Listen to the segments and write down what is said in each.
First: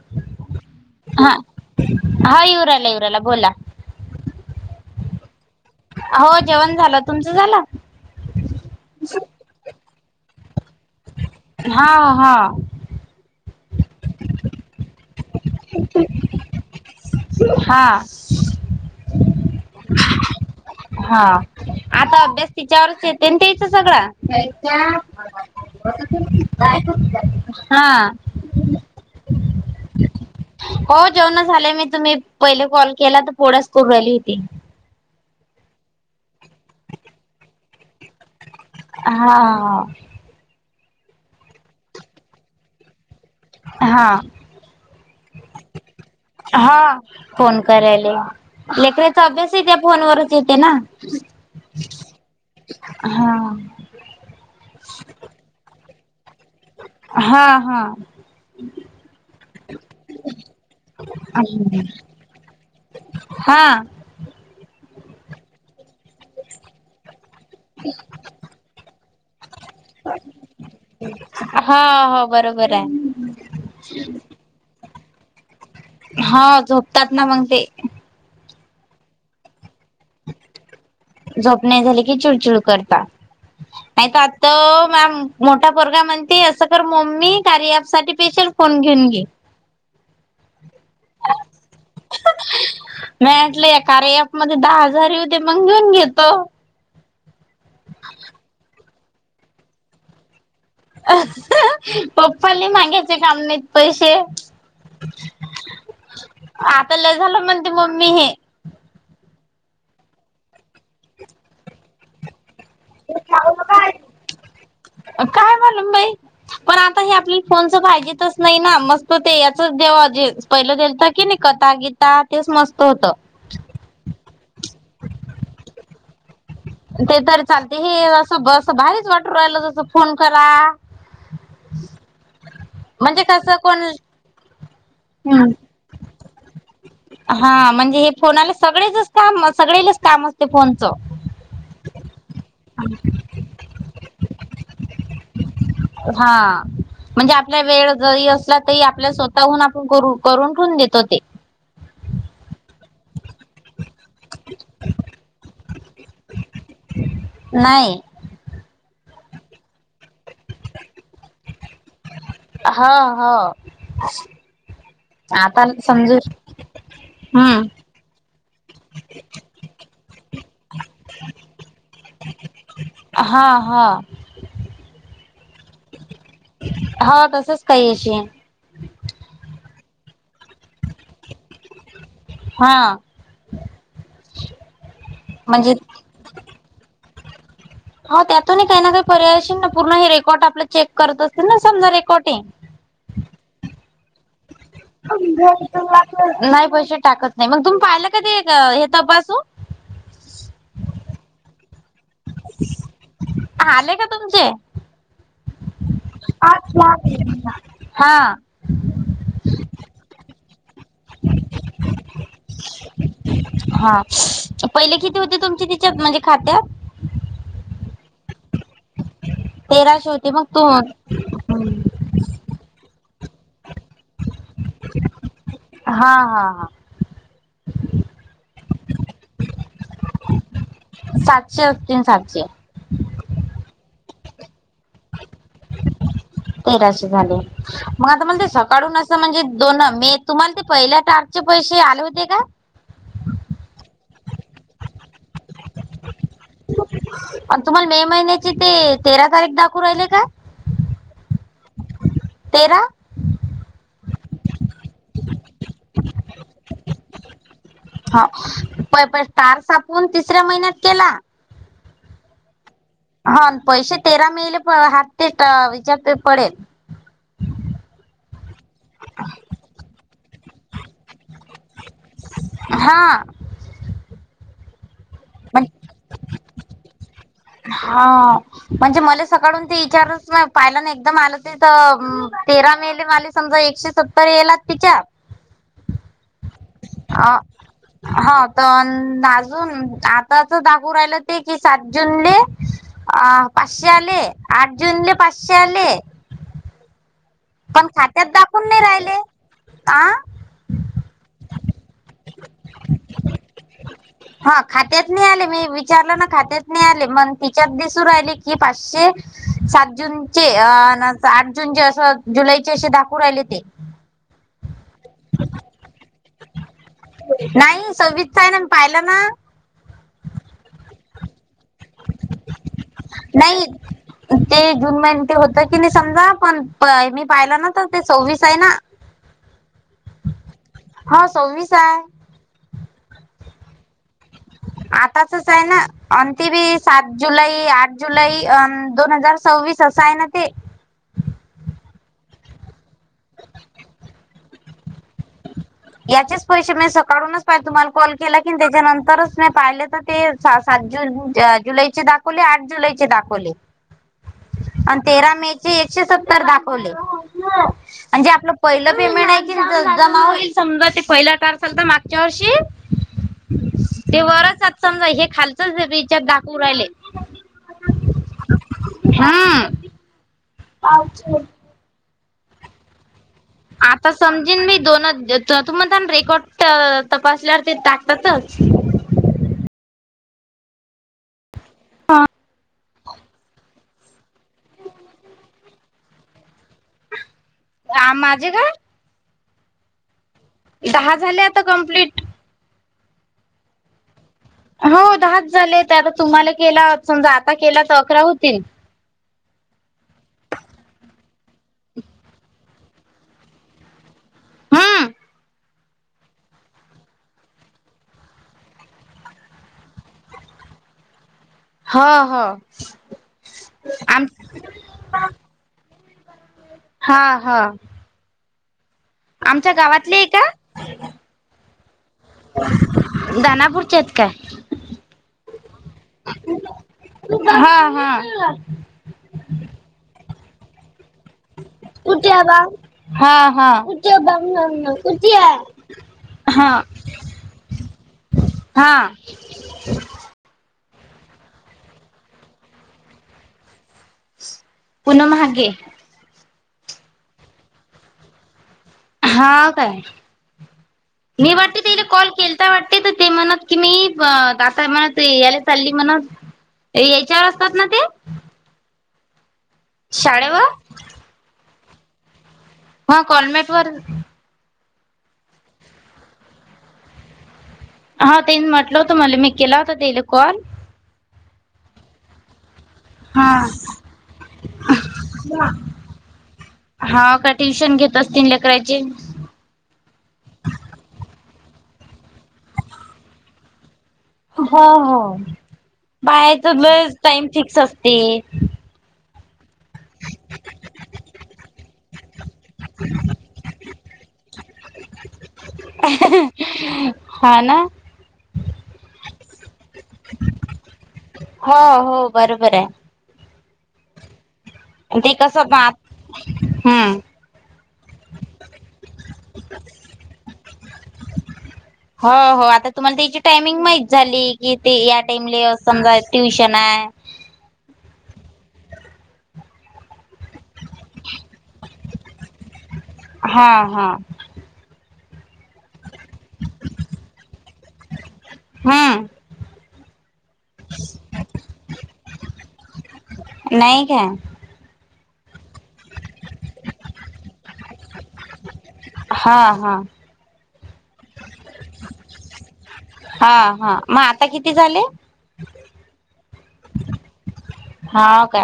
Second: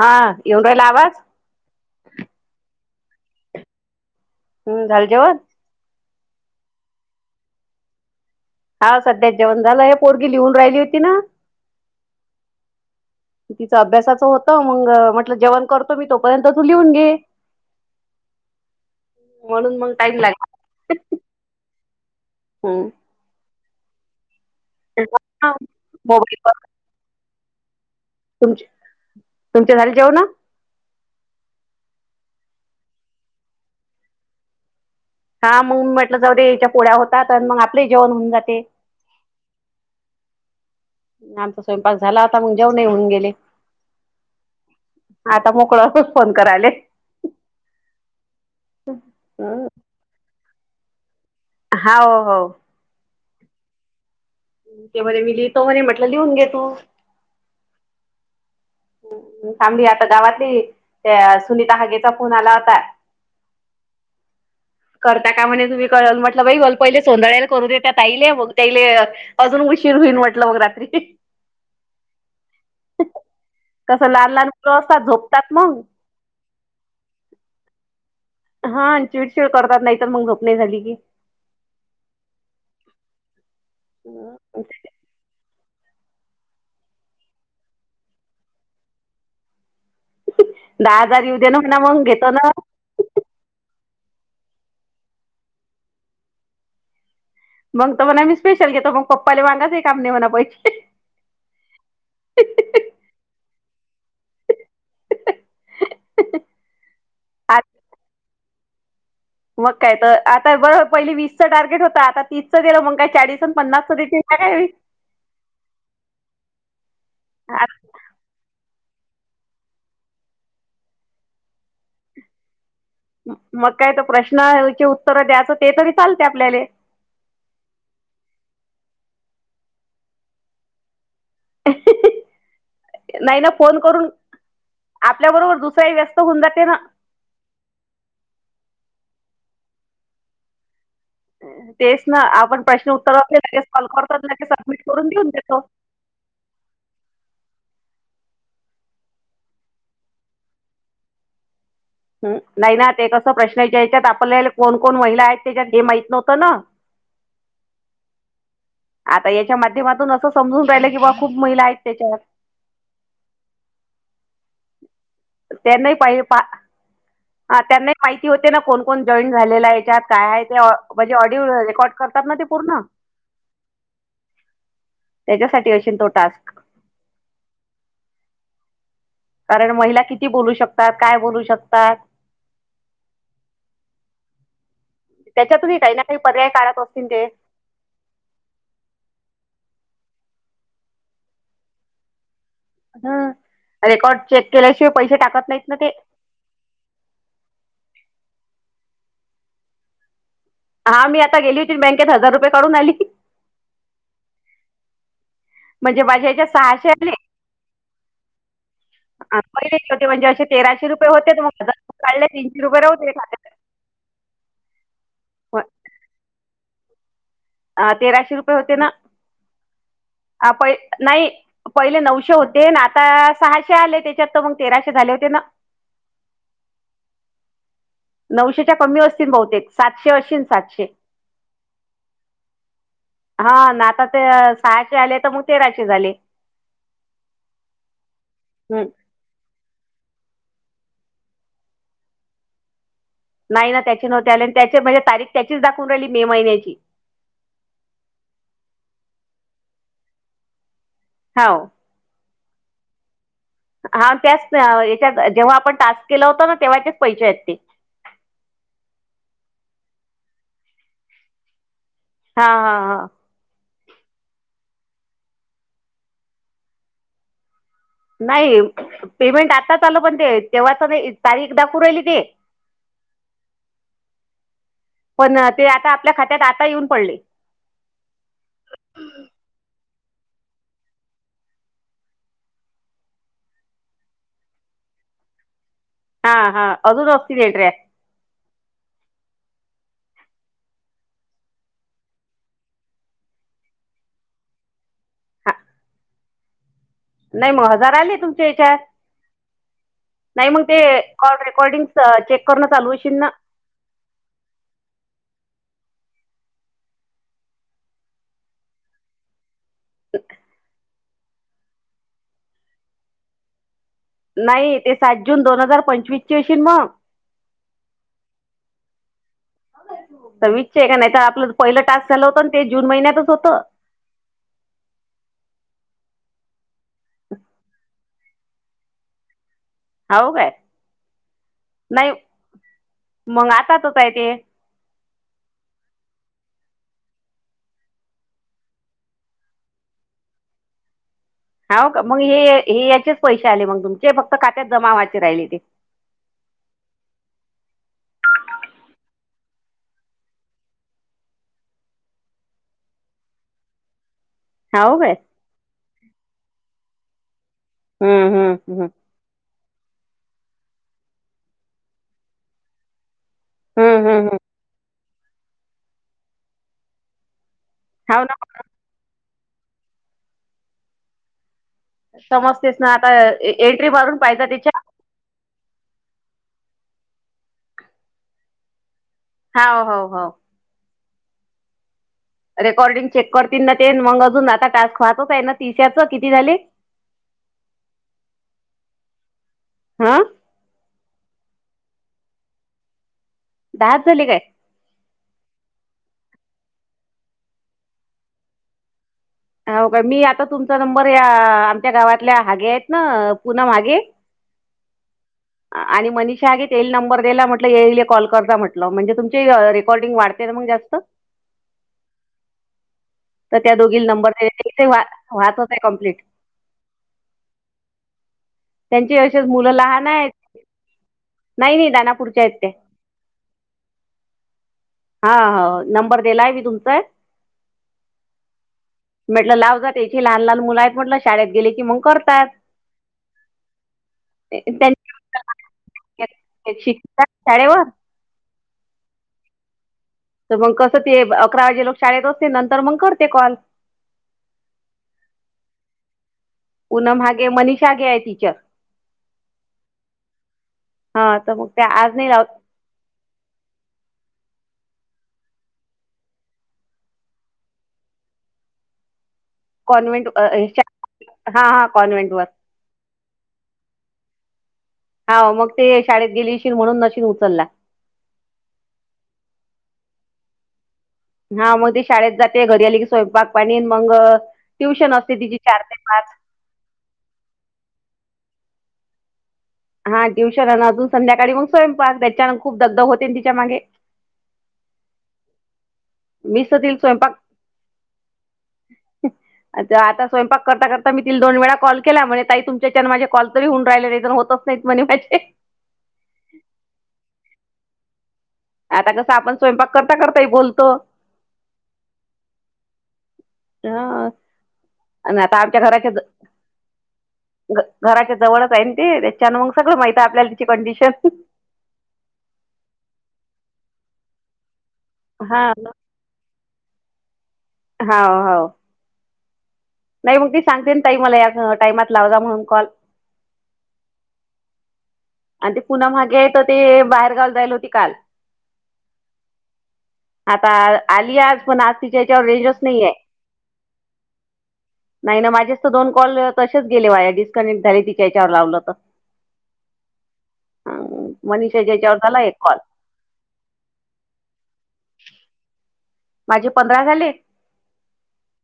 हा येऊन राहिला आवाज. हा हा येऊ राहिला येऊ राहिला बोला. हम्म झाल जेवण. हो जेवण झालं तुमचं झालं. हाव सध्या जेव झालंय पोरगी लिहून राहिली होती ना. हा हा हा. तिचं अभ्यासाचं होत मग म्ह टल जेवण करतो मी तोपर्यंत तू लिहून घे हा म्हणून मग टाईम लागला. हा आता अभ्यास तिच्यावरच येते त्यायच सगळा. मोबाईल हा. तुमचे तुमचे झाले जेवण. हो जेवण झालंय मी तुम्ही पहिले कॉल केला तर पोड्याच करू राहिली होती. हा मग म्हटलं जाऊ दे हिच्या पोड्या होतात अन मग आपले ही जेवण होऊन जाते. हा. आमचा स्वयंपाक झाला आता मग जेवनही होऊन गेले. हा आता मोकळ असच फोन कराले. हा फोन करायला लेकरा चा अभ्यासही त्या फोन वरच येते ना. हो हो. हा. तो म्हणे म्हटलं लिहून घे तू हा हा. थांबली आता गावातली त्या सुनीता हागेचा फोन आला होता. हा. करता का म्हणे तुम्ही कळल म्हटलं बाई पहिले सोधा्याय. करू दे त्या तईले मग त्याईले अजून उशीर होईन म्हटलं मग रात्री हो हो बरोबर आहे. कसं लहान लहान मूल असतात झोपतात मग हा झोपतात ना मग ते हा आणि चिडचीड करतात नाही तर मग झोप नाही झाली की झोप नाही झाली की चिडचिड करता. नाही आता मोठा पोरगा म्हणते असं कर मम्मी कार्य अँप साठी पेशल फण घेन गी दहा हजार येऊद्या ना म्हणा मग घेतो ना. मेटलं या कारेयापमध्येध्ये दहा हजार ते मग घेऊन घेतो. मग तर मणा आम् स्पेशल घेतो मग पप्पाला माांाच हे काम नाही म्हणाहिजे. पप्पाला मागायचे काम नाहीत पैसे. आता ल झालं म्हणते मम्मी हे. मग काय तर आता बरंर पहिली वीसचं टार्गेट होता आता तीसचं गेलं मग काय चाळीस आणि पन्नासचं दे काय. काय म्हलम बाई पण आता हे आपली फोनच पाहिजे तरच नाही ना मस्त त ते याचच देव जे पहिलं दिलत की नाही कथा गीता तेच मस्त होत. मग काय तर प्रश्नाचे उत्तर द्यायचं ते तरी चालते आपल्याला ते तर चालते हे असं बस बाारीच वाटर राहिलं जस फोन करा. म्हणजे कस कोण? आपल्याबरोबर दुसराही व्यस्त होऊन जाते ना. हा म्हणजे हे फोनाला सगळेचच काम सगळेच काम असते फोनचं. तेच ना आपण प्रश्न उत्तरगे कॉल करतातगे सबमिट करून देऊन देतो. हा. म्हणजे आपला वेळ जरी असला तरी आपल्या स्वतःहून आपण कर करून ठेवून देतो ते नाही ना ते कस प्रश्न याच्या यायच्यात आपल्याला कोण कोण महिला आहेत त्याच्यात गेमहीत नव्हत ना. नाही आता याच्या माध्यमातून असं समजून राहिलं कि बा खूप महिला आहेत त्याच्यात हा हा. आता त्यांनाही समजू पाहिजे पा हा हम्म. त्यांनाही माहिती होते ना कोण? कोण जॉईन झालेला याच्यात काय आहे ते म्हणजे ऑडिओ रेकॉर्ड करतात ना ते पूर्ण हां हां. त्याच्यासाठी असेल तो टास्क हा तसच काही अशी आहे. कारण महिला किती बोलू शकतात काय बोलू शकतात. हा म्हणजे त्याच्यातूनही काही ना काही पर्याय काढत असतील ते हो त्यातूनही काही ना काही पर्यायशील ना पूर्ण हे रेकॉर्ड आपले चेक करत असतील ना समजा रेकॉर्टिंग ह रेकॉर्ड चेक केल्याशिवाय पैसे टाकत नाहीत ना ते नाही पैसे टाकत नाही मग तुम्ही पाहिला कधी हे तपासून. हा मी आता गेली होती बँकेत हजार रुपये काढून आली आले का तुमचे. म्हणजे माझ्या याच्यात अ सहाशे आले हा. हहि होते म्हणजे असे तेराशे रुपये होतेज काढले तीनशे रुपये राहते. हा पहिले किती होते होय. तुमची तिच्यात म्हणजे खात्यात अ तेराशे रुपये होते ना तेराशे होते मग तू प हा नाही पहिले नऊशे होते. ते ना आता सहाशे आले त्याच्यात तर मग तेराशे झाले होते ना. हा हा हा. नऊशेच्या कमी असतील बहुतेक सातशे असश सातशे असतील सातशे हा ना आता ते सहाशे आले तर मग तेराशे झाले तेराशी झाले मग आता म्हण ते हं. सकाळून म्हणजे दोन मे तुम्हाला ते पहिल्या टारचे पैसे आले होते का? नाही ना त्याचे नव्हते आले आणि त्याचे म्हणजे तारीख त्याचीच दाखवून राहिली मे महिन्याची. प तुम्हाला मे महिन्याची ते तेरा तारीख दाखवू राहिल का? हो. तेरा हा त्याच याच्यात जेव्हा आपण टास्क केला होत ना तेव्हाचेच पैसे येत ते हो प प स्टार सापून तिसऱ्या महिन्यात केला. हा हा हा. हा पैसे तेरा मेले प हात ते विच्याार पडेल. नाही पेमेंट आताच आलं पण ते तेव्हाच नाही. तारी एकदा करहिली ते हा पण म्हण ते आता आपल्या खात्यात आता येऊन पडले. हा. म्हणजे मला सकाळून ते विचारच पाहिला एकदम आलं ते तर तेरा मेले मला समजा एकशे सत्तर येलात तिच्या हा हा अज अ दोसतनले. हा प अजून आताच दागू राहिलं ते कि सा जुूनले अ पाचशे आले आठ जुूनले हा पाचशे आले. नाही मग पण हजार आलेय खात्यात तुमच्या दाखवून याच्यात. नाही राहिले आ नाही मग ते कॉल रेकॉर्डिंग चेक करणं चालूशील ना. हा खात्यात नाही आले मी विचारलं ना खात्यात नाही आले मग तिच्यादी सुरू राहिली की पाचशे सात जूनचे अ आठ जूनचे असं जुलैचे असे दाखव राहिले ते. नाही ते सात जून दोन हजार पंचवीस चे असश मग. नाही सबत आहे ना पाहिला ना. विचच आहे का नाही तर आपलं पहिलं टास्क झालं होतं ना ते जून महिन्यातच होतं. नाही ते जून महिने ते होत की नाही समजा पण मी पाहिलं ना तर ते सव्वीस आहे ना. [unintelligible] होव काय हो सव्वीस आहे नाही मग आताातच आहे ते. आताचच आहे ना अ त बी सात जुलै आठ जुलै दोन हजार सव्वीस अस सायन ते. हा मग हे याचेच पैसे आले मग तुमचे फक्त खात्यात जमावा्हाचे राहिले ते याचेच पैसे मी सकाळूनच पाहिले तुम्हाला कॉल केला की त्याच्यानंतरच मी पाहिले तर ते सात जुून जुलैचे दाखवले आठ जुलैचे दाखवले. [unintelligible] हाव आणि काय तेरा मे चे एकशे सत्तर दाखवले. हम्म म्हजे आपलं हम्म हम्म पहिलं पेमेंट आहे कि जमा होईल. समजा ते पहिला टार चालता मागच्या वर्षी हम्म ते हम्म हम्म. वरचात समजा हे खालचच विचत दाखवू राहिले हो ना हा पाछ समस्तेच ना आता एंट्री आता मारून पाहिजे समजेन मी त्याच्या दोन तुण त्या रेकॉर्ड तपासल्यावर ते टाकतातच ह हो हो हा रेकॉर्डिंग चेक करतील ना ते मग अजून आता टास्क वाहतोच आहे ना तिश्याचं किती झाले [unintelligible] आ माझे घ हा दहा झाले आता कमप्लीट दहाच झाली काय हो दहाच झाले ते आता तुम्हाला केला समजा आता केला तर अकरा होतील हो का मी आता तुमचा नंबर या आमच्या गावातल्या हागे आहेत ना पनम हागे हम्म. आणि मनीषा आहेग ते येईल नंबर दला म्हटलं येले कॉल करता म्हटलं म्हणजे तुमची रेकॉर्डिंग वाढते मग जास्त हा हा तर त्या दोघी नंबरथ वाहचत आहे कम्प्लीट हा हा त्यांची अशच मुलं आमच्या लहान गावातले आहे आहेत का? नाही नाही दानापुरच्या आहेत ते दनापूरच्या आहेत काय हा हा नंबर दिलाय मी तुमचाय काय? हा हा. म्हटलं लाव जात त्याची लहान लहान मुलं आहेत म्हटलं शाळेत गेले की मग कुट करतात ब ह कुट कुट शिक शाळेवर हा तर मग कसं ते अकरा वाजे लोक शाळेत असते नंतर मग करते कॉल पुनमहाे पनम हे मनीषा गे आहे टीचर हा काय हा नाही तर मग वाटते त्या तिला आज कॉल नाही लावत केलता वाट ते म्हणत कि मी आता म्हणत यायला चालली म्हणत याच्यावर असतात ना ते कॉन्व्हेंट शाळेवर हा हा कॉन्व्हेंट व ह कोॉलमेट वर हा मग ते शाळेत गेलीशील म्हणून नशन उचलला हा ते म्हटलं होतं मला मी केला होता तेले कॉल हा मग ते शाळेत जाते घरी आले की स्वयंपाक हा. पाणी मग ट्युशन असते तिची चार ते पाच हा का ट्युशन घेत असतील लेकराची हा ट्युशन अजून संध्याकाळी मग स्वयंपाक त्याच्यान खूप दगध होते तिच्या मागे हो हो मीच तर तिला बाहेच टाइम फिक्स असते अच्छा आता स्वयंपाक करता करता मीितील दोन वेळा कॉल केला म्हणे ताई तुम माझे कॉल तरी होऊ राहिलेण होतच नाहीत म्हणे माझे हा ना आता कसं आपण स्वयंपाक करता करता ये बोलतो हो हो बरोबर आहे हा ते आता कसं आपच्या मात घरा हम्म. घराच्या जवळच आहे ते त्याच्यान मग सगळं माहित आहे आपल्याला तिची कंडिशन हो हो आता तुम्हाला त्याची टायमिंग माहित झाली की ते टाईम हा [unintelligible] समजा ट्युशन हाय. हा. हो. नाही मग ती सांगते ना ताई मला या टाइमात लावग म्हणून कॉल. हा. हा. आणि ते पुन्हा मागे तर ते बाहेर गाल जायल होती काल. हम्म आता आलीया आज पण आज तिच्या याच्यावर [unintelligible] नाहीयाय. नाही [unintelligible] नाही ना. माझेच तर दोन कॉल तसेच गेले वाया. डिस्कनेक्ट झाले तिच्या हेच्यावर लावलं तर. हा. हा. मनषाच्या हेच्यावर झाला एक कॉल. हा. हा. मग आता किती झाले? माझे पंधरा झाले. हा का.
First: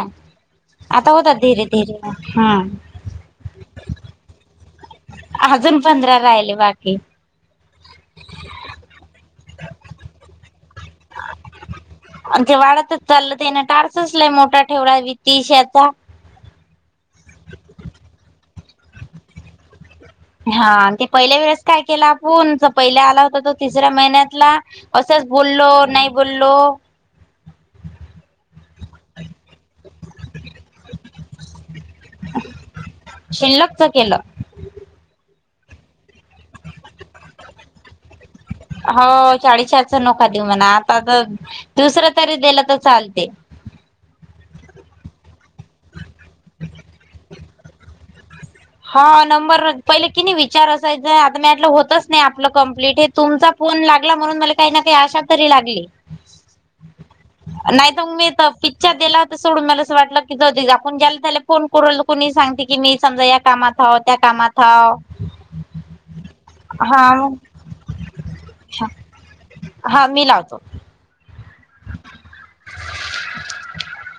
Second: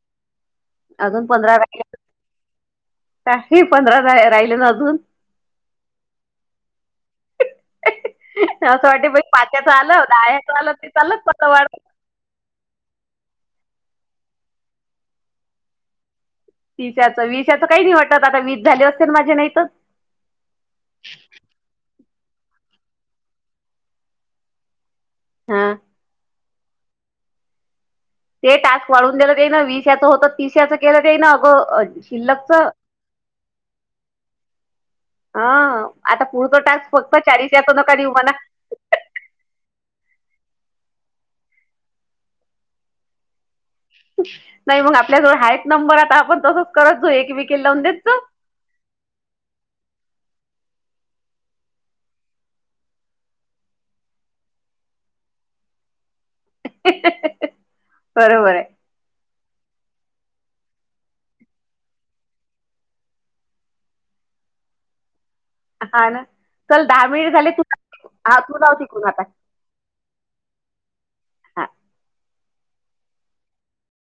आता अजून होता पंधरा धीरे राहिले धीरे. हम्म. काही पंधरा राहिले ना अजून अजून पंधरा राहिले बाकी. असं वाटते पाच्याचं आलं. दाह्याचं आलं. ते चालच [unintelligible] आणि ते वाढतच चाललं. तेनी टारर्सच लई मोठा ठेवला वितीशाचा. तीशाचं विशाचं काही नाही वाटत आता [unintelligible] माझे नाहीतर. हा. ते पहिल्या वेळेस काय केलं आपुण? जो पहिला आला होता तो तिसऱ्या महिन्यातला. असंच हा. बोलो. नाही बोलो. ते टास्क वाढून दिलं जाई ना. विसचं होतं तीस्याचं केलं जाई ना अगं. शिल्लकच शिल्लकच केलं हा. आता पुढच टास्क फक्त चारीच्याच नका देऊ म्हणा. हो. चाळीसशा नको देऊ म्हणा. आता तर दुसरं तरी दिलं तर चालते. नाही मग आपल्याजवळ हायत नंबर आता आपण तसच करत जाऊ. एकीमेकिला लावून देत जाऊ. हा नंबर पहिले कि नाही विचार असायच. आपापलं होतच नाही आपलं कंप्लीट हे तुमचा फोन लागला म्हणून मला काही ना काही अशा तरी लागली. [unintelligible] नाही तग मी बरोबर आहे [unintelligible] दिला होता सोडून मला असं वाटलं की जावू दे आपण ज्याला त्याला फोन करून कोणी सांगते की मी समजा या - - कामात हाव. त्या कामात हाव. हा ना. चल दहा हा मिनिट झाले. [inaudible] हा. तू लाव तिकडुन आता. हा. मी लावतो. हा. [inaudible]